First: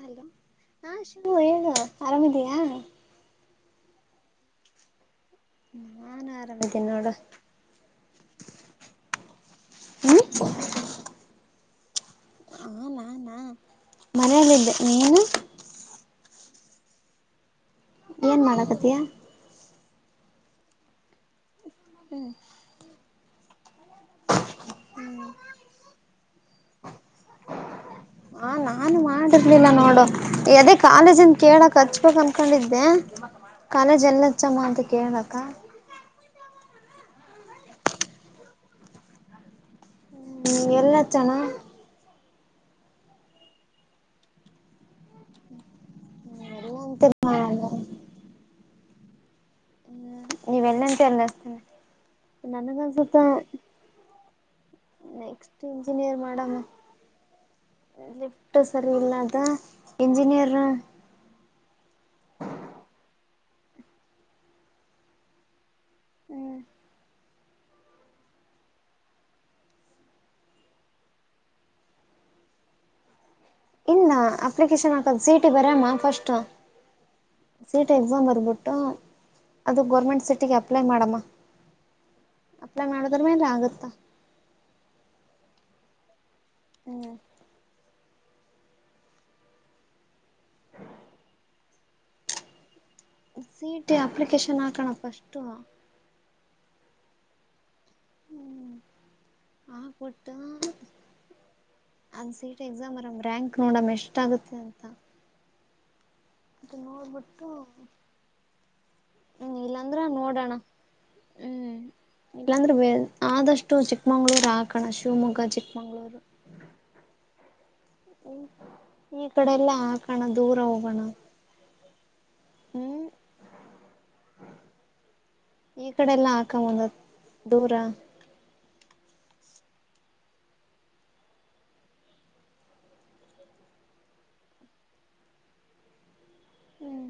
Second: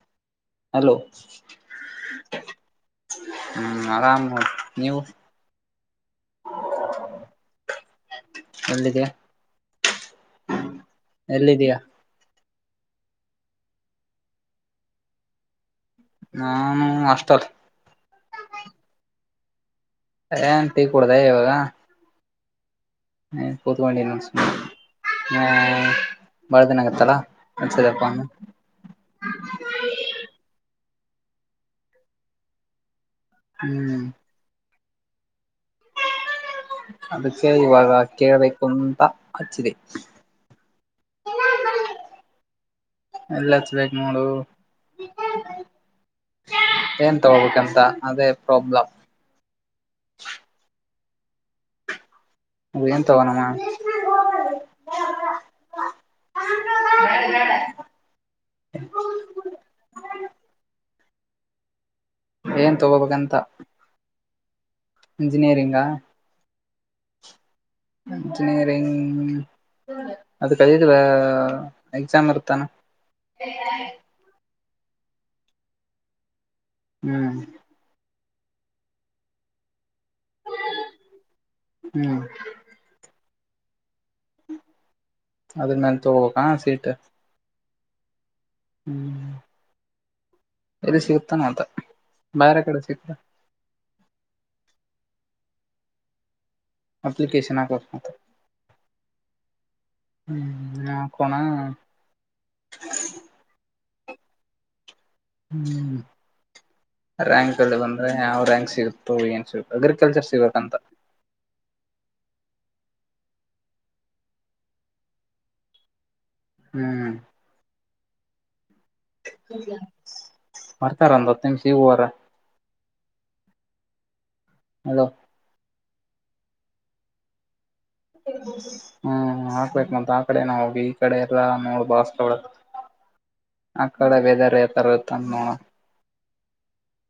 Hello ಹಾ hello Shivu ಹೇಳೋ ಆರಾಮ್ ಇದ್ಯಾ ಆರಾಮ್ ನೋಡು ನೀವು ನಾನು ಆರಾಮ್ ಇದ್ದೀನಿ ನೋಡು ಎಲ್ಲಿದಯ ಹೂ ಎಲ್ಲಿದೀಯಾ ಹ ನಾನ ಮನೆಯಲ್ಲಿದ್ದೆ ನೀನು ನಾನು ಹಾಸ್ಟೆಲ್ ಏನ್ ಮಾಡಕತ್ತಿಯ ಹೇ ಟೀ ಕುಡ್ದೆ ಇವಾಗ ಹು ಹೇ ಕುತ್ಕೊಂಡು ನೋಡ್ ಸುಮ್ಮನೆ ಹ್ಮ ಬಾಳದಿನ ಆಗತ್ತಲ್ಲ [inaudible] ಮಚ್ಚದಪ್ಪ ಹಾ ನಾನು ಮಾಡಿರ್ಲಿಲ್ಲ ನೋಡು ಅದೇ ಕಾಲೇಜನ್ ಕೇಳಕ್ ಹಚ್ಬೇಕು ಅನ್ಕೊಂಡಿದ್ದೆ ಕಾಲೇಜ್ ಹ್ಮ್ ಎಲ್ಲಚ್ಚಮ್ಮ ಅಂತ ಕೇಳಕ್ಕ ಅದಕ್ಕೆ ಇವಾಗ ಕೇಳ್ಬೇಕು ಅಂತ ಹಚ್ಚಿದೆ ಹ್ಮ್ ಎಲ್ಲಾ ಚಣ ಎಲ್ಲ ಹಚ್ಬೇಕು ನೋಡು ಎಲ್ಲಂತೆ ಏನ್ ತಗೋಬೇಕಂತ ಅದೇ ಪ್ರಾಬ್ಲಲೆಮ್ ಹ್ಮ ನೀವೆಲ್ಲಟ ಅನ್ನ್ತೀನ ನನಗ ಏನ್ ಅನ್ಸುತ್ತ [unintelligible] ತಗೋಣಮ್ಮ ನೆಕ್ಸ್ಟ್ ಇಂಜಿನಿಯರ್ ಮಾಡಮ್ಮ ಲಿಫ್ಟ್ ಸರಿ ಇಲ್ಲದ ಇಂಜಿನಿಯರ್ ಏನ್ ತಗೋಬೇಕಂತ. ಇಂಜಿನಿಯರಿಂಗಾ? Engineering ಅದಕ್ಕೆದ exam ಇರುತಾನೆ. ಇಲ್ಲ ಅಪ್ಲಿಕೇಶನ್ ಹಾಕದ ಸಿ ಟಿ ಬರಮ್ಮ ಫಸ್ಟ್ ಹ್ಮ್ ಸಿಟಿ ಎಕ್ಸಾಮ್ ಬರ್ಬಿಟ್ಟು ಅದು ಗೋರ್ಮೆಂಟ್ ಸಿಟಿಗೆ ಅಪ್ಲೈ ಮಾಡಮ್ಮ. ಹ್ಮ್ ಅಲ [unintelligible] ಮಾಡ ದರಮ್ಯಾನ್ ರಾಗ ಅದನ್ನನ್ [unintelligible] ತಗೋಕ್ಕಾ ಸೀಟ್ ಹ್ಮ್ ಹ್ಮ್ ಇಲ್ಲಿ ಸಿಗತಾನ ಅತ ಬರೆ ಕಡೆ ಸಿಗ್ತ ಸಿ ಟಿ ಅಪ್ಲಿಕೇಶನ್ ಹಾಕೋಣ ಫಸ್ಟು ಅಪ್ಲಿಕೇಶನಕ [unintelligible] ಹ್ಮ್ ಆಬಟ್ಟ ಹ್ಮ್ ಹಾಕೋಣ [inaudible] ಅಂದ್ ಸಿಟಿ ಎಕ್ಸಾಮ್ ಅರಮ್ ರ್ಯಾಂಕ್ ನೋಡಮ್ಮ ಎಷ್ಟ ಆಗುತ್ತೆ ಅಂತ ಹ್ಮ್ ಅದು ನೋಡ್ಬಿಟ್ಟು ರ್ಯಂಕ್ ಅಲ್ಲಿ ಬಂದ್ರೆ ಯಾವ್ ರ್ಯಾಂಕ್ ಸಿಗುತ್ತೋ ಏನ್ ಹ್ಮ್ ಸಿಗುತ್ತ ಇಲ್ಲಾಂದ್ರೆ ಅಗ್ರಿಕಲ್ಚರ್ ನೋಡೋಣ ಸಿಗಬೇಕಂತ ಹ್ಮ್ [inaudible] ಇಲ್ಲಾಂದ್ರೆ ಆದಷ್ಟು ಚಿಕ್ಕಮಂಗ್ಳೂರು ಆಕಡೇ ಶಿವಮೊಗ್ಗ ಚಿಕ್ಕಮಂಗ್ಳೂರು ಹ್ಮ್ ಹ್ಮ್ ಈ ಕಡೆ ಎಲ್ಲ ಹಾಕೋಣ ದೂರ ಹೋಗೋಣ ತಮಸೂರ [unintelligible] ಹ್ಮ್ ಹಲೋ ಈ ಕಡೆ ಎಲ್ಲ ಹಾಕಂಬಂದತ್ ದೂರ ಹ [inaudible] ಹ್ಮ್ ಹಾಕ್ಬೇಕ ಮಂತ್ ಆ ಕಡೆ ನಾವ್ ಹೋಗಿ ಈ ಕಡೆ ಎಲ್ಲಾ ನೋಡ್ ಬಾಳ್ ಅಷ್ಟಡ ಆ ಕಡೆ ವದರ್ ಯಾತರದ್ [unintelligible] ತನ್ನು ಹ್ಮ್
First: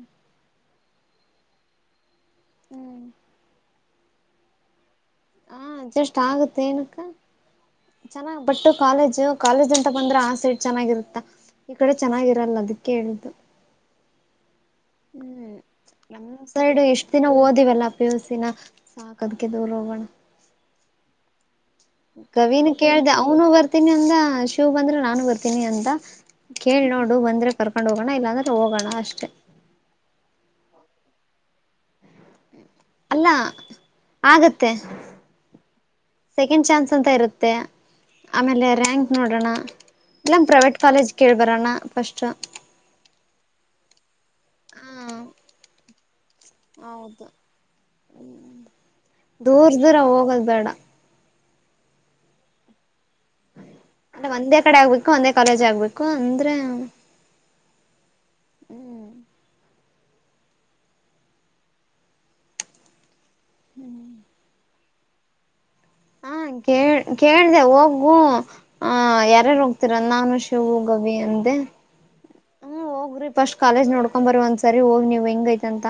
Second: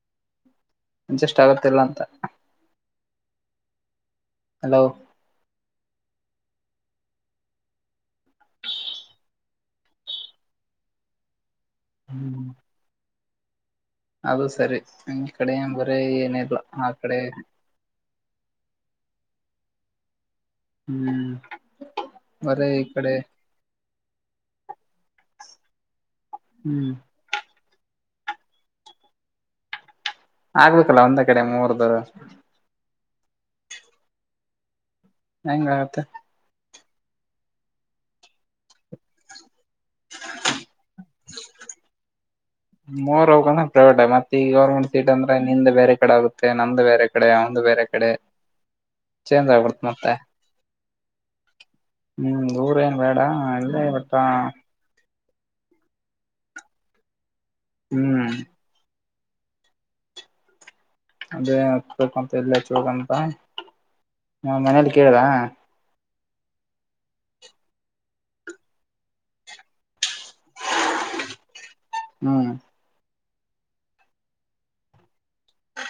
ಅಜಸ್ಟ್ ಆಗತ್ತ ಇಲ್ಲ ಅಂತ ಹ್ಮ್ [inaudible] ಹಲೋ ಹಾ ಅಡ್ಜಸ್ಟ್ ಆಗುತ್ತೆ ಏನಕ್ಕ ಚೆನ್ನಾಗ್ ಬಟ್ಟ ಕಾಲೇಜು ಕಾಲೇಜ್ ಅಂತ ಬಂದ್ರೆ ಆ ಸೈಡ್ ಚೆನ್ನಾಗಿರುತ್ತಾ ಈ ಕಡೆ ಹ್ಮ್ ಚೆನ್ನಾಗಿರಲ್ಲ ಅದಕ್ಕೆ ಹೇಳ್ದು ಅದು ಸರಿ ನಿಮ್ಮ್ ಕಡೆ ಬರೇ ಏನ ಇಲ್ಲ ಆ ಕಡೆ ಪ್ಯಸಿನ ಸಾಕದ್ಕ ದೂರು ಹೋಗೋಣ [unintelligible] ಹ್ಮ..... ಕವಿನ ಕೇಳ್ದ ಅವನು ಬರ್ತೀನಿ ಅಂದ ಶಿವ್ ಬಂದ್ರೆ ನಾನು ಬರ್ತೀನಿ ಅಂತ. ಕೇಳಿ ಹ್ಮ್ ನೋಡು ಬಂದ್ರೆ ಕರ್ಕೊಂಡ್ ಹೋಗೋಣ ಇಲ್ಲಾಂದ್ರೆ ಹೋಗೋಣ ಅಷ್ಟೇ ಆಗ್ಬೇಕಲ್ಲ ಒಂದ್ ಕಡೆ ಮೂರ್ದು ಅಲ್ಲ ಆಗತ್ತೆ ಹೆಂಗ ಆಗುತ್ತೆ ಸೆಕೆಂಡ್ ಚಾನ್ಸ್ ಅಂತ ಇರುತ್ತೆ ಆಮೇಲೆ ರ್ಯಾಂಕ್ ನೋಡೋಣ ಇಲ್ಲಂಗ ಪ್ರೈವೇಟ್ ಕಾಲೇಜ್ ಕೇಳ್ಬರೋಣ ಫಸ್ಟ್ ಮೂರರ್ ಅವ್ೆ ಪ್ರೈವೇಟ್ ಮತ್ತೆ ಈ ಗವರ್ಮೆಂಟ್ ಸೀಟ್ ಹ ಅಂದ್ರೆ ನಿಂದೆ ಬೇರೆಡೆ ಆಗುತ್ತೆ ಮತ್ತೆ ನಮ್ದ ಬೇರೆ ಹೌದು ಕಡೆ ಅವಂದು ಬೇರೆ ಕಡೆ ಚೇಂಜ್ ದೂರ ಆಗ್ಬಿಡ್ತ್ ದೂರ ಮತ್ತೆ ಹೋಗೋದ್ ಬೇಡ ಹ.... ದಊರ ಏನ್ ಬೇಡ ಇಲ್ಲೇ ಬಟ್ ಅಂದ ಒಂದೇ ಕಡೆ ಆಗ್ಬೇಕು ಒಂದೇ ಕಾಲೇಜ್ ಆಗ್ಬೇಕು ಅಂದ್ರೆ ಹ್ಮ್ ಹ್ಮ್ ಅದೇ ಹತ್ ಮಂತ ಎಲ್ಲ ಹಚ್ಚ ಹಂತ ನ ಮನೇಲಿ ಕೇಳಿದ ಹಾ ಕೇಳ್ ಕೇಳ್ದ ಹೋಗು ಹ ಯಾರಾರು ಹೋಗ್ತೀರ ನಾನು ಶೀ ವು ಗವಿ ಅಂದೆ ಹ್ಮ್ ಹ್ಮ ಹೋಗ್ರಿ ಫಸ್ಟ್ ಕಾಲೇಜ್ ನೋಡ್ಕೊ್ ಬರಿ ಒಂದ್ಸರಿ ಹೋಗಿ ನೀವ್ ಹೆಂಗ ಐತ್ಂತ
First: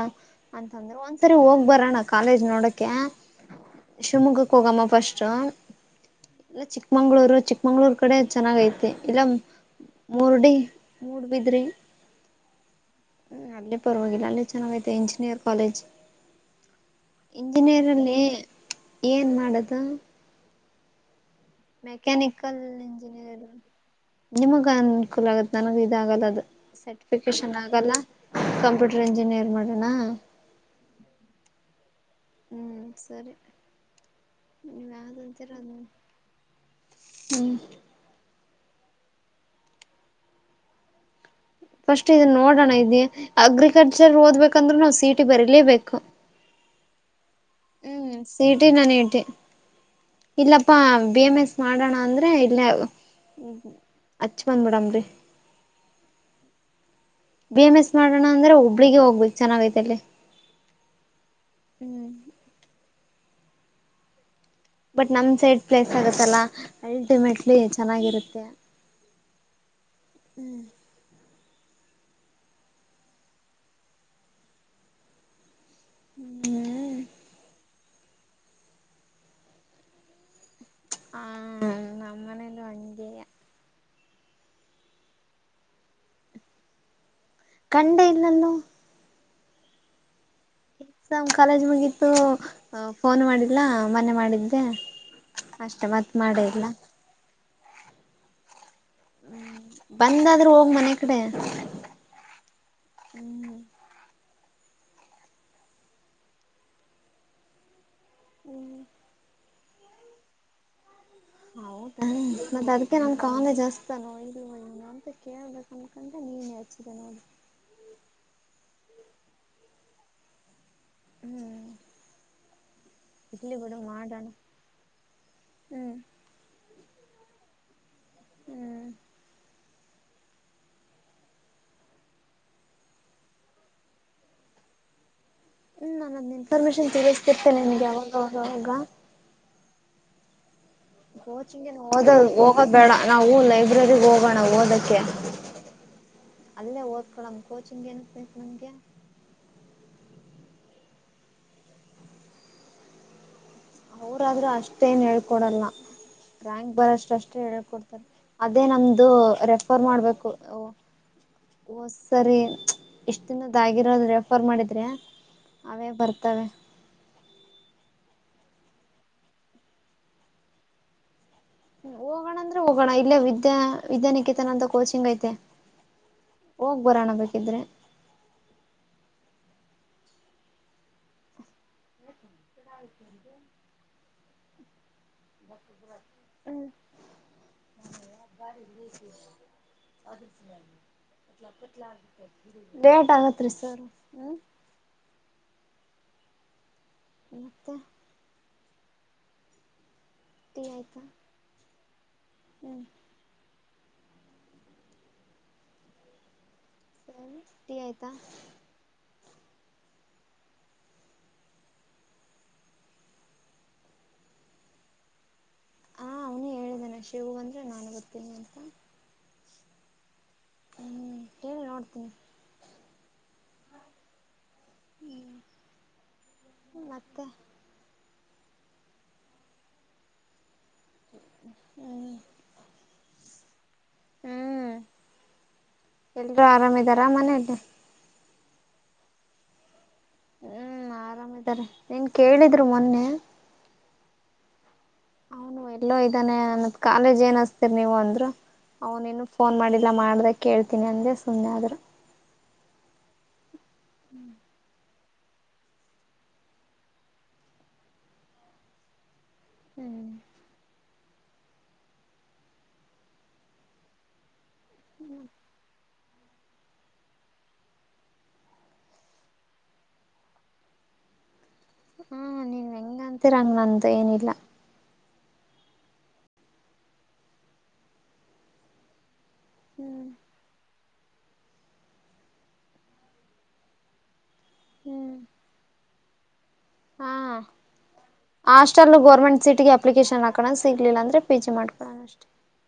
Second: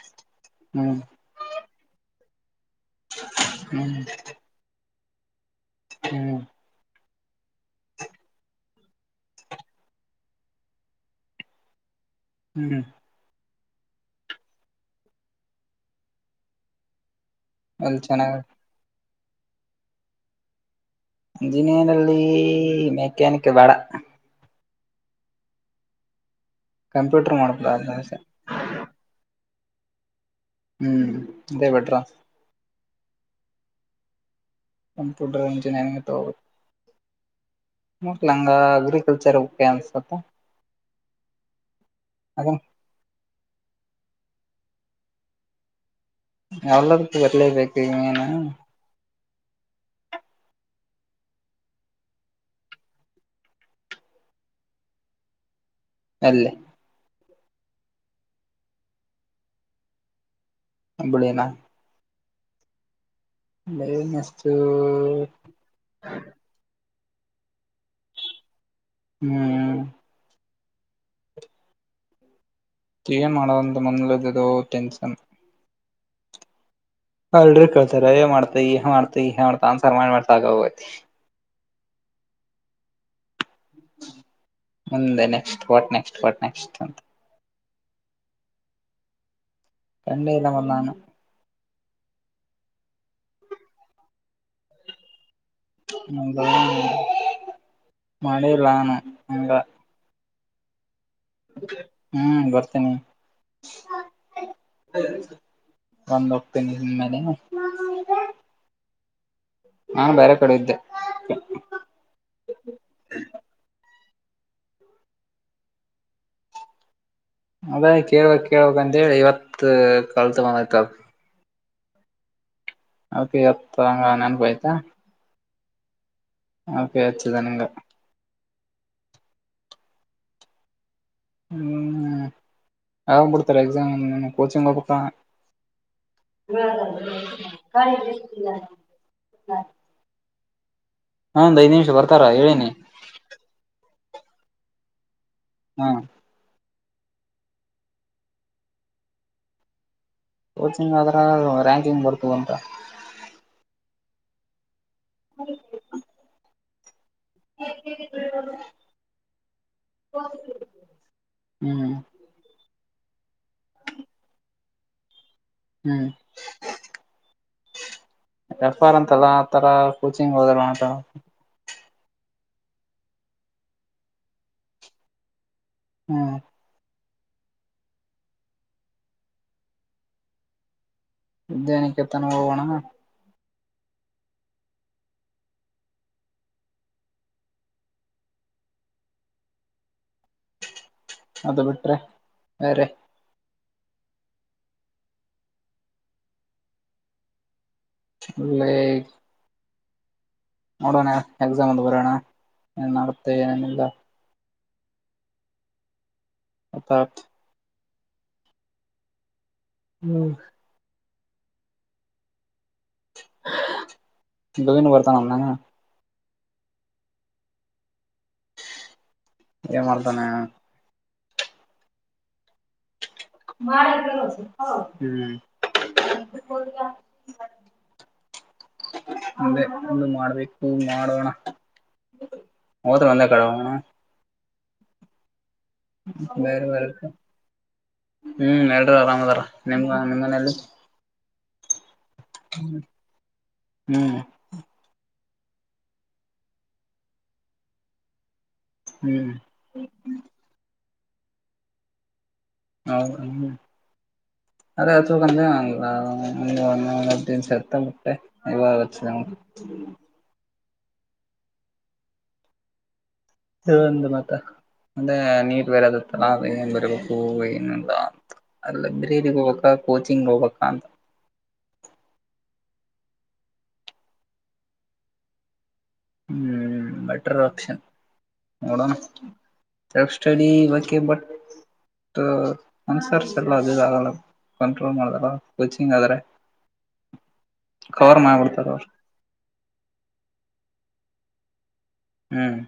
ಅಂತಂದ್ರ ಹ್ಮ್ ಒಂದ ಸರಿ ಹೋಗ್ ಬರಣ ಕಾಲೇಜ್ ನೋಡಕೆ ಶಿವಮೊಗ್ಗಕ್ಕೆ ಹೋಗಮ್ಮ ಫಸ್ಟ್ ಹ್ಮ.... ಇಲ್ಲ ಚಿಕ್ಕಮಂಗ್ಳೂರು ಚಿಕ್ಕಮಂಗ್ಳೂರ್ ಕಡೆ ಚೆನ್ನಾಗ ಐತೆ ಇಲ್ಲ ಮೂರ್ಡಿ ಮೂಡುಬಿದಿರಿ ಹ್ಞೂ ಹ ಅಲ್ಲಿ ಪರವಾಗಿಲ್ಲ ಅಲ್ಲಿ ಚೆನ್ನಾಗೈತೆ ಇಂಜಿನಿಯರ್ ಕಾಲೇಜ್ ಅಲ್ಲಿ ಇಂಜಿನಿಯರ್ಲ್ಲಿ ಚೆನ್ನಾಗ ಏನ್ ಮಾಡದು. ಇಂಜಿನಿಯರ್ ಅಲ್ಲಿ ಮೆಕ್ಯಾನಿಕಲ್ ಇಂಜಿನಿಯರ್ ಮೆಕ್ಯಾನಿಕ್ ಬೇಡ ನಿಮಗ ಅನುಕೂಲ ಆಗತ್ ನನಗ ಇದಾಗಲ್ಲ ಅದು ಕಂಪ್ಯೂಟರ್ ಸರ್ಟಿಫಿಕೇಶನ್ ಮಾಡ್ಬಿಡ ಆಗಲ್ಲ. ಆಸೆ ಕಂಪ್ಯೂಟರ್ ಇಂಜಿನಿಯರ್ ಮಾಡೋಣ ಹ್ಮ್ ಇದೇ ಬೆಟರ್ ಊ ಸರಿ... ಕಂಪ್ಯೂಟರ್ ಇಂಜಿನಿಯರಿಂಗ್ ಹ... ಮತ್ತ ನನಗ ಅಗ್ರಿಕಲ್ಚರ್ ಓಕೆ ಅನ್ಸುತ್ತ. ಫಸ್ಟ್ ಇದದು ಅದ ನೋಡೋಣ ಇದ ಅಗ್ರಿಕಲ್ಚರ್ ಓದ್ಬೇಕಂದ್ರರು ನಾವು ಸಿ ಈ ಟಿ ಬರೀಲೇಬೇಕು ಎಲ್ಲದಕ್ಕೂ ಬರ್ಲೇಬೇಕು ಹ್ಮ್ ಏನು ಸಿ ಈ ಟಿ ನಾನನ್ ಹೇಳಟ ಇಲ್ಲಪ್ಪಾ ಬಿ ಎ ಎಂ ಎಸ್ ಮಾಡೋಣ ಅಂದ್ರೆ ಇಲ್ಲ ಹಚ್ ಬಂದ್ ಬಿಿಡಮ್ರರಿ ಏ ಲ್ಲೇ ಬಿ ಎಎಂ ಎಸ್ ಮಾಡೋಣ ಅಂದ್ರೆ ಹುಬ್ಬಳ್ಳಿಳಿಗೆ ಹೋಗ್ಬೇಕು ಚೆನ್ನಾಗೀತೆ ಹುಬ್ಬಳಿನ ಹ್ಮ... ಬಿ ಎ ಎಂ ಎಸ್ ದೂ ಬಟ್ ನಮ್ ಸೈಡ್ ಪ್ಲೇಸ್ ಆಗತ್ತಲ್ಲಾ ಅಲ್ಟಿಮೇಟ್ಲಿ ಚೆನ್ನಾಗಿರುತ್ತೆ ಹ್ಮ್ ಹ್ಮ... ಏನ್ ಮಾಡೋಂದು [unintelligible] ಟೆನ್ಷನ್ ಹ್ಮ ಅಲ್ರಿ ಕೆಳ್ತಾರ ಎನ್ ಮಾಡ್ತಿ ಎನ್ ಮಾಡ್ತಿ [unintelligible] ಆನ್ಸರ್ ಮಾಡ್ ಮಾಡ್ ಸಾಕಾಗಿ ಹೋಗೈತಿ. ಹ ನಮ್ಮನೇಲು ಹಂಗೆ. ಮುಂದೆ next what next what next ಅಂತ. ಕಂಡೆ ಇಲ್ಲಲ್ಲೋ. ಕಂಡೆಇಲ್ಲಮ ನಾನು. ನಮ್ ಕಾಲೇಜ್ ಮುಗಿತ್ತು ಅ ಫೋನು ಮಾಡಿಲ್ಲ ಮನ್ನೆ ಮಾಡಿದ್ದೆ. ಅಷ್ಟೆ ಮತ್ ಮಾಡೇ ಇಲ್ಲ [unintelligible] ಮಾಡಿಲ್ ನಾನ ಹಂಗ. ಬಂದಾದ್ರೂ ಹೋಗ್ ಮನೆ ಕಡೆ. ಹ್ಮ್ ಬರ್ತೀನಿ. ಬಂದ್ ಹೊಕ್ತೀನಿ ಇನ್ ಮೇಲೆ. ಹ್ಮ್ ನಾ ಬ್ಯಾರೆ ಕಡೆ ಇದ್ದೆ. ಹ ಮತ್ತ ಅದ್ಕೆ ನನ್ ಕಾಲೇಜ ಹಸ್ತಾನೋ ಇಲ್ಲೋ ಇವ್ನು ಅಂತ ಕೇಳ್ದೆ. ಅನ್ನಕಂಡೆ ನೀನೆ ಹಚ್ದೆ ನೋಡ್. ಅದೇ ಕೇಳ್ಬೇಕ್ ಕೇಳ್ಬಕ್ ಅಂದೆ ಇವತ್ತ ಕಲ್ತ ಬಂದೈತ್ ಅದ. ಹ್ಮ್ ಅದ್ಕೆ ಇಡ್ಲಿ ಬಿಡು ಇವತ್ ಹಂಗ ಮಾಡೋಣ ನೆನಪ ಆಯ್ತಾ. ಹ್ಮ್ ಅದಕ್ಕೆ ಹಚ್ಚದೆ ನಿಂಗ್. ಹ್ಮ್ ಹ್ಮ್ ಯಾವಾಗ್ ಬಿಡ್ತಾರ ಎಕ್ಸಾಮ ನೀನ್ನು ಕೋಚಿಂಗ್ ಹೊಬೆಕ. ಹ್ಮ್ ನಾನು ಅದ್ನ ಇನ್ಫಾರ್ಮೇಶನ್ ತಿಳಿಸ್ತಿರ್ತೇನೆ ನಿನ್ಗೆ ಅವಾಗ [unintelligible] ಅವಾಗ ಹಾ ಒಂದ್ ಕೋಚಿಂಗ ಐದ್ ನಿಮಿಷ ಓದ ಬರ್ತಾರ ಹೋಗೋದ ಹೇಳಿನಿ ಬೇಡ ನಾವೂ ಲೈಬ್ರರಿಗ್ ಹೋಗೋಣ ಓದಕ್ಕೆ. ಹಾ ಅಲ್ಲೇ ಓದ್ಕೊಳಮ್ ಕೋಚಿಂಗ್ ಏನಕ್ ಬೇಕ್ ನಮ್ಗೆ. ಕೋಚಿಂಗ್ ಆದ್ರ ರ್ಯಾಂಕಿಂಗ್ ಬರ್ತದ ಅಂತ. ಅವ್ರಾದ್ರೂ ಅಷ್ಟೇನ್ ಹೇಳ್ಕೊಡಲ್ಲ ರ್ಯಾಂಕ್ ಬರೋಷ್ಟಷ್ಟು ಹ ಹೇಳ್ ಕೊಡ್ತಾರ ಅದೇ ನಮ್ದು ರೆಫರ್ ಮಾಡ್ಬೇಕು. ಓ ಹ್ಮ್ ಸರಿ ಇಷ್ಟ ದಿನದಾಗಿರೋದು ರೆಫರ್ ಮಾಡಿದ್ರೆ. ಅವೇ ಹ್ಞ ಬರ್ತವೆ. ರೆಫರ್ ಅಂತಲ್ಲ ಆ ತರ ಕೋಚಿಂಗ್ [unintelligible] ಹ್ಮ್ ಹೋಗೋಣ ಅಂದ್ರೆ ಹೋಗೋಣ ಇಲ್ಲೇ ವಿದ್ಯಾ ವಿದ್ಯಾನಿಕೇತನ ಅಂತ ಕೋಚಿಂಗ್ ಐತೆ. ಹ್ಞೂ ಹೋಗ್ ಬರೋಣ ಬೇಕಿದ್ರೆ. ವಿದ್ಯಾನಿಕೇತನ್ ಹೋಗೋಣ. [unintelligible] [inaudible] [unintelligible] ಅದು ಬಿಟ್ರೆ [unintelligible] ಬೇರೆ ಡೇಟ್ ಆಗತ್ರಿ ಸರ್ ಹ್ಮ್. ಮತ್ತ ಒಳ್ಳೆ ಟೀ ಆಯ್ತಾ ನೋಡೋಣ ಎಕ್ಸಾಮ್ ಒಂದ್ ಬರಿಯೋಣ ಹ್ಮ್ ಏನ್ ಆಗತ್ತೆ ಏನಿಲ್ಲ. ಅತ್ತರ್ಥ [unintelligible] ಸರಿ ಟೀ ಆಯ್ತಾ. ಹ್ಮ್ ಗವಿನು ಬರ್ತಾನ ಹಾ ಅವನು ಹೇಳಿದಾನೆ ಶಿವು ಬಂದ್ರೆ ನಾನೇ ಬರ್ತೀನಿ ಅಂತ ಏ ಮಾಡ್ತಾನೆ ಹ್ಮ್ ಕ ನೋಡ್ತೀನಿ ಮಾಡಳ ಕೋ ಹೌ ಮತ್ತೆ ಅಂದೆ ಒ ಮಾಡ್ಬೇಕು ಹ ಮಾಡೋಣ ತ್ ಬಂದ ಕೇಳೋಣ ಹ್ಮ್ ಎಲ್ರೂ ಬೇರೆ ಬೇರೆ ಆರಾಮಿದಾರ ಮನೆಯಲ್ಲ ಹ್ಮ್ ಎಲ್ಲರೂ ಆರಾಮ್ ಅದಾರ ನಿಮ್ಗ ನಿಮ್ ಮನೆಯಲ್ಲಿ ನಿನ್ನ ಕೇಳಿದರು ಮೊನ್ನೆ ಹ್ಮ್ ಅವನ ಎಲ್ಲೋ ಇದ್ದಾನೆ ಅವನಗ ಕಾಲೇಜ್ ಏನ್ ಹಸ್ತೀರ ನೀವು ಅಂದ್ರು ಅವನೇನು ಹ್ಮ್ ಫೋನ್ ಮಾಡಿಲ್ಲ ಮಾಡಿದ್ರೆ ಕೇಳ್ತಿನಿ ಅಂದ್ರೆ ಸುಮ್ಮನೆ ಆದ್ರ ಹೌ ಹ [unintelligible] ಹ್ಮ್ [inaudible] ಅ ಒತ್ತ ಬಿಟ್ಟೆ [unintelligible] ಹ್ಮ್ ಇ ಒಂದು ಮಾತ ಅಂದ್ರೆ ನೀಟ್ ಬೇರೆದತ್ತಲ್ಲ ಅದು ಏನ್ ಬರ್ಬೇಕು ಏನು ಅಂತ ಲೈಬ್ರೇರಿಗ್ ಹೋಗ್ಬೇಕ ಕೋಚಿಂಗ್ ಹೋಗ್ಬೇಕ ಅಂತ ಹ್ಮ ನೀನ್ ಅಂತಿರ ಹಂಗತ ಏನಿಲ್ಲ ಹ್ಮ್ ಬೆಟರ್ ಆಪ್ಷನ್ ನೋಡಣ ಹ್ಮ್ ಸೆಲ್ಫ್ ಸ್ಟಡಿ ಬ ಬಟ್ ಅನ್ಸರ್ಸಲ್ಲ ಅದುಗಲ್ಲ [unintelligible] ಕಂಟ್ರೋಲ್ ಹ್ಮ್ ಮಾಡದಾರ ಕೋಚಿಂಗ್ ಆದ್ರೆ ಹಾ ಕವರ್ ಮಾಡ್ಬಿಡ್ತಾರ ಅವ್ರು ಹಾಸ್ಟಲ್ ಗೋರ್ಮೆಂಟ್ ಸೀಟಗೆ ಅಪ್ಲಿಕೇಶನ್ ಹಾಕಣ ಸಿಗಲಿಲ್ಲ ಅಂದ್ರೆ ಪಿ ಜಿ ಮಾಡ್ಕೋಣ ಅಷ್ಟ ಹ್ಮ್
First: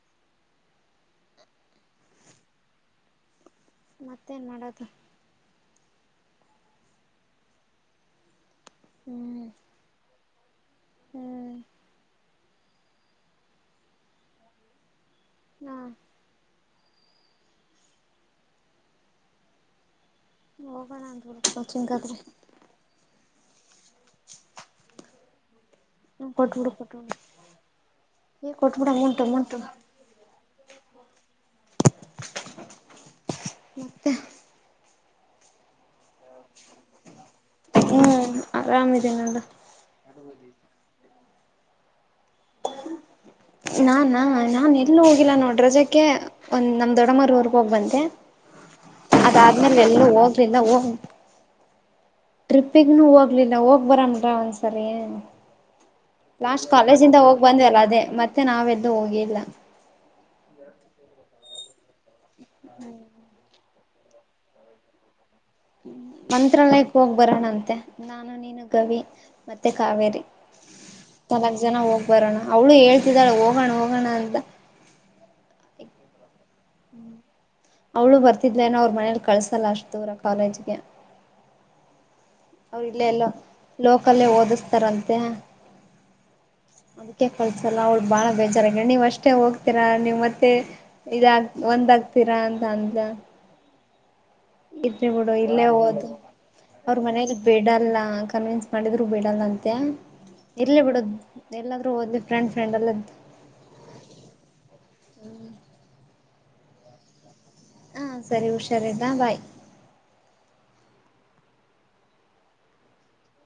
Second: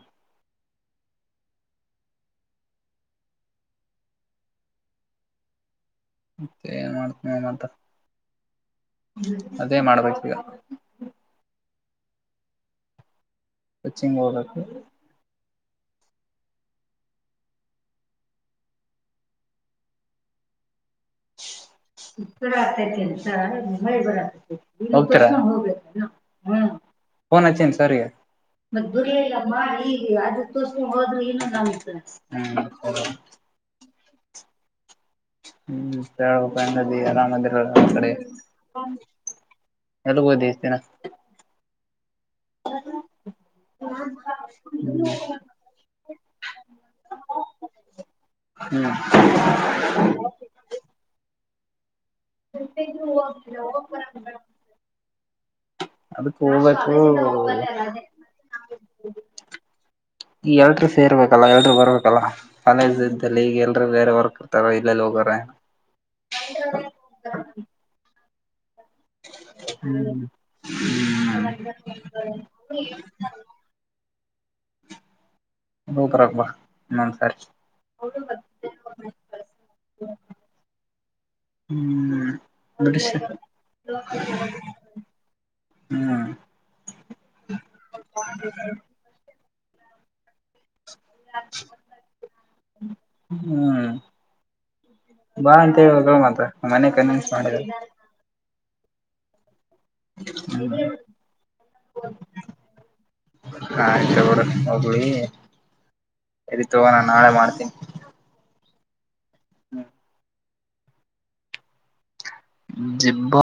ಮತ್ತೇನು ಮಾಡೋದು ಮತ್ತೆ ಏನ್ ಮಾಡ್ತನ ಅಂತ ಹ್ಮ್ ಅದೇ ಮಾಡ್ಬೇಕ ಈಗ ಹ್ಮ್ ಕೋಚಿಂಗ್ ಓಗಬೇಕು ಹಾ ಹೋಗೋಣ ಅ ಇರ ಆಗ್ತೈತಿ ಎಂತ ಆೊಂಡ್ ಹೋಗಬೇಕ [unintelligible] ಹ ಕೊಟ್ಬಿಡು ಕೊಟ್ಟ ಪೋನ್ ಹೆಚ್ಚಿನ ಸರ್ ಗೆ ಮತ್ತ ದುರಿ ಅಮೌಂಟ್ ಎಲ್ಲ ಅಮೌಂಟ್ ಮಾಡಿ ಈಗ ಅದು ತೋ ಹೋದರು ಇಲ್ಲ ನಮ [unintelligible] ಮತ್ತೆ ಹ್ಮ್ ಸಪ ನದ ಅರಾಮ ಮಂದಿರ ಕಡೆ ಹ್ಮ್ ಆರಾಮಿದೀನಿ ನೋಡು [unintelligible] ಎಲ್ಲ ಓದ ಎಷ್ಟು ದಿನ ಹ್ಮ [inaudible] ನಾನಾ ನಾನ ಎಲ್ಲ ಹೋಗಿಲ್ಲ ನೋಡ ರಜಕ್ಕೆ ಒಂದ್ ನಮ್ ದೊಡ್ಡಮ್ಮಊರ್ ಹೋಗ್ ಬಂದೆ ಹ್ಮ್ ಆದ್ಮೇಲೆ ಎಲ್ಲೂ ಹೋಗಲಿಲ್ಲ ಹೋಗ ಟ್ರಿಪ್ಪಿಗನು ಹೋಗ್ಲಿಲ್ಲ ಹೋಗ್ ಬರನ ಬಾ ಒಂದ್ಸರಿ ಏ ಅದಕ್ ಲಾಸ್ಟ್ ಹೋಗ್ಬೇಕು ಕಾಲೇಜ್ ಇಂದ ಹೋಗ್ ಬಂದ್ವಲ್ಲ ಅದೇ ಮತ್ತೆ ನಾವೆಲ್ಲೂ ಹೋಗಿಲ್ಲ ಎಲ್ರು ಸೇರ್ಬೇಕಲ್ಲ ಎಲ್ರು ಬರ್ಬೇಕಲ್ಲ ಕಾಲೇಜ ಇಲ್ಲಿ ಈಗ ಎಲ್ರ ಬೇರೆ ವರ್ಕ್ ಇರ್ತಾರ ಇಲ್ಲೆಲ್ಲಿ ಹೋಗ್ರ ಮಂತ್ರಾಲಯಕ್ಕೆ ಹೋಗ್ ಬರೋಣಂತೆ ನಾನು ನೀನು ಗವಿ ಮತ್ತೆ ಕಾವೇರಿ ಹ್ಮ್ ನಾಲ್ಕು ಜನ ಹೋಗಿ ಬರೋಣ ಅವಳು ಹೇಳ್ತಿದ್ದಾಳೆ ಹೋಗೋಣ ಹೋಗೋಣ ಅಂತ ಬತರಕ್ಬ [unintelligible] [inaudible] ಅವ್ಳು ಬರ್ತಿದ್ಲೇನೋ ಅವ್ರ ಮನೇಲಿ ಕಳ್ಸಲ್ಲ ಅಷ್ಟು ದೂರ ಕಾಲೇಜ್ಗೆ ಹ್ಮ್ [inaudible] ಅವ್ರ ಇಲ್ಲೇ ಎಲ್ಲೋ ಲೋಕಲ್ಲೇ ಓದಿಸ್ತಾರಂತೆ ಹ್ಮ್ [inaudible] ಅದಕ್ಕೆ ಕಳ್ಸಲ್ಲ ಅವ್ಳು ಬಾಳ ಬೇಜಾರಾಗಿ ನೀವ ಅಷ್ಟೇ ಹೋಗ್ ಆತೀರಾ ನೀವು ಮತ್ತೆ ಇದಾಗ ಒಂದಾಗಗ್ತೀರಾ ಅಂತ ಅಂದ್ಲಾ ಹ್ಮ್ ಇರ್ಲಿ ಬಿಡು ಬಾ ಇಲ್ಲೇ ಅಂತ ಹೋದು ಹೇಳಿದ್ರು ಮತ್ತ ಮನೆ ಅವ್ರ ಕನ್ವಿನ್ಸ್ ಮನೇಲಿ ಮಾಡಿದ್ರು ಬಿಡಲ್ಲ ಕನ್ನವೇನ್ಸ್ ಮಾಡಿದ್ರು ಬಿೇಡಲ್ಲಂತೆ ಹ್ಮ್ ಇರ್ಲಿ ಬಿಡು ಎಲ್ಲಾದರೂ ಹೋದಿ ಫ್ರೆಂಡ್ ಫ್ರೆಂಡಲ್ಲ [unintelligible] ಹ ಆಯ್ತಗ್ರ ಹೋಗ್ಲಿ ಎರಿ ತಗೋ ನಾನ್ ನಾಳೆ ಮಾಡ್ತೀನಿ ಹಾಂ ಸರಿ ಹುಷಾರಿದ್ದಾ ಬಾಯ್ ಹ್ಮ [unintelligible] ಜಿಬ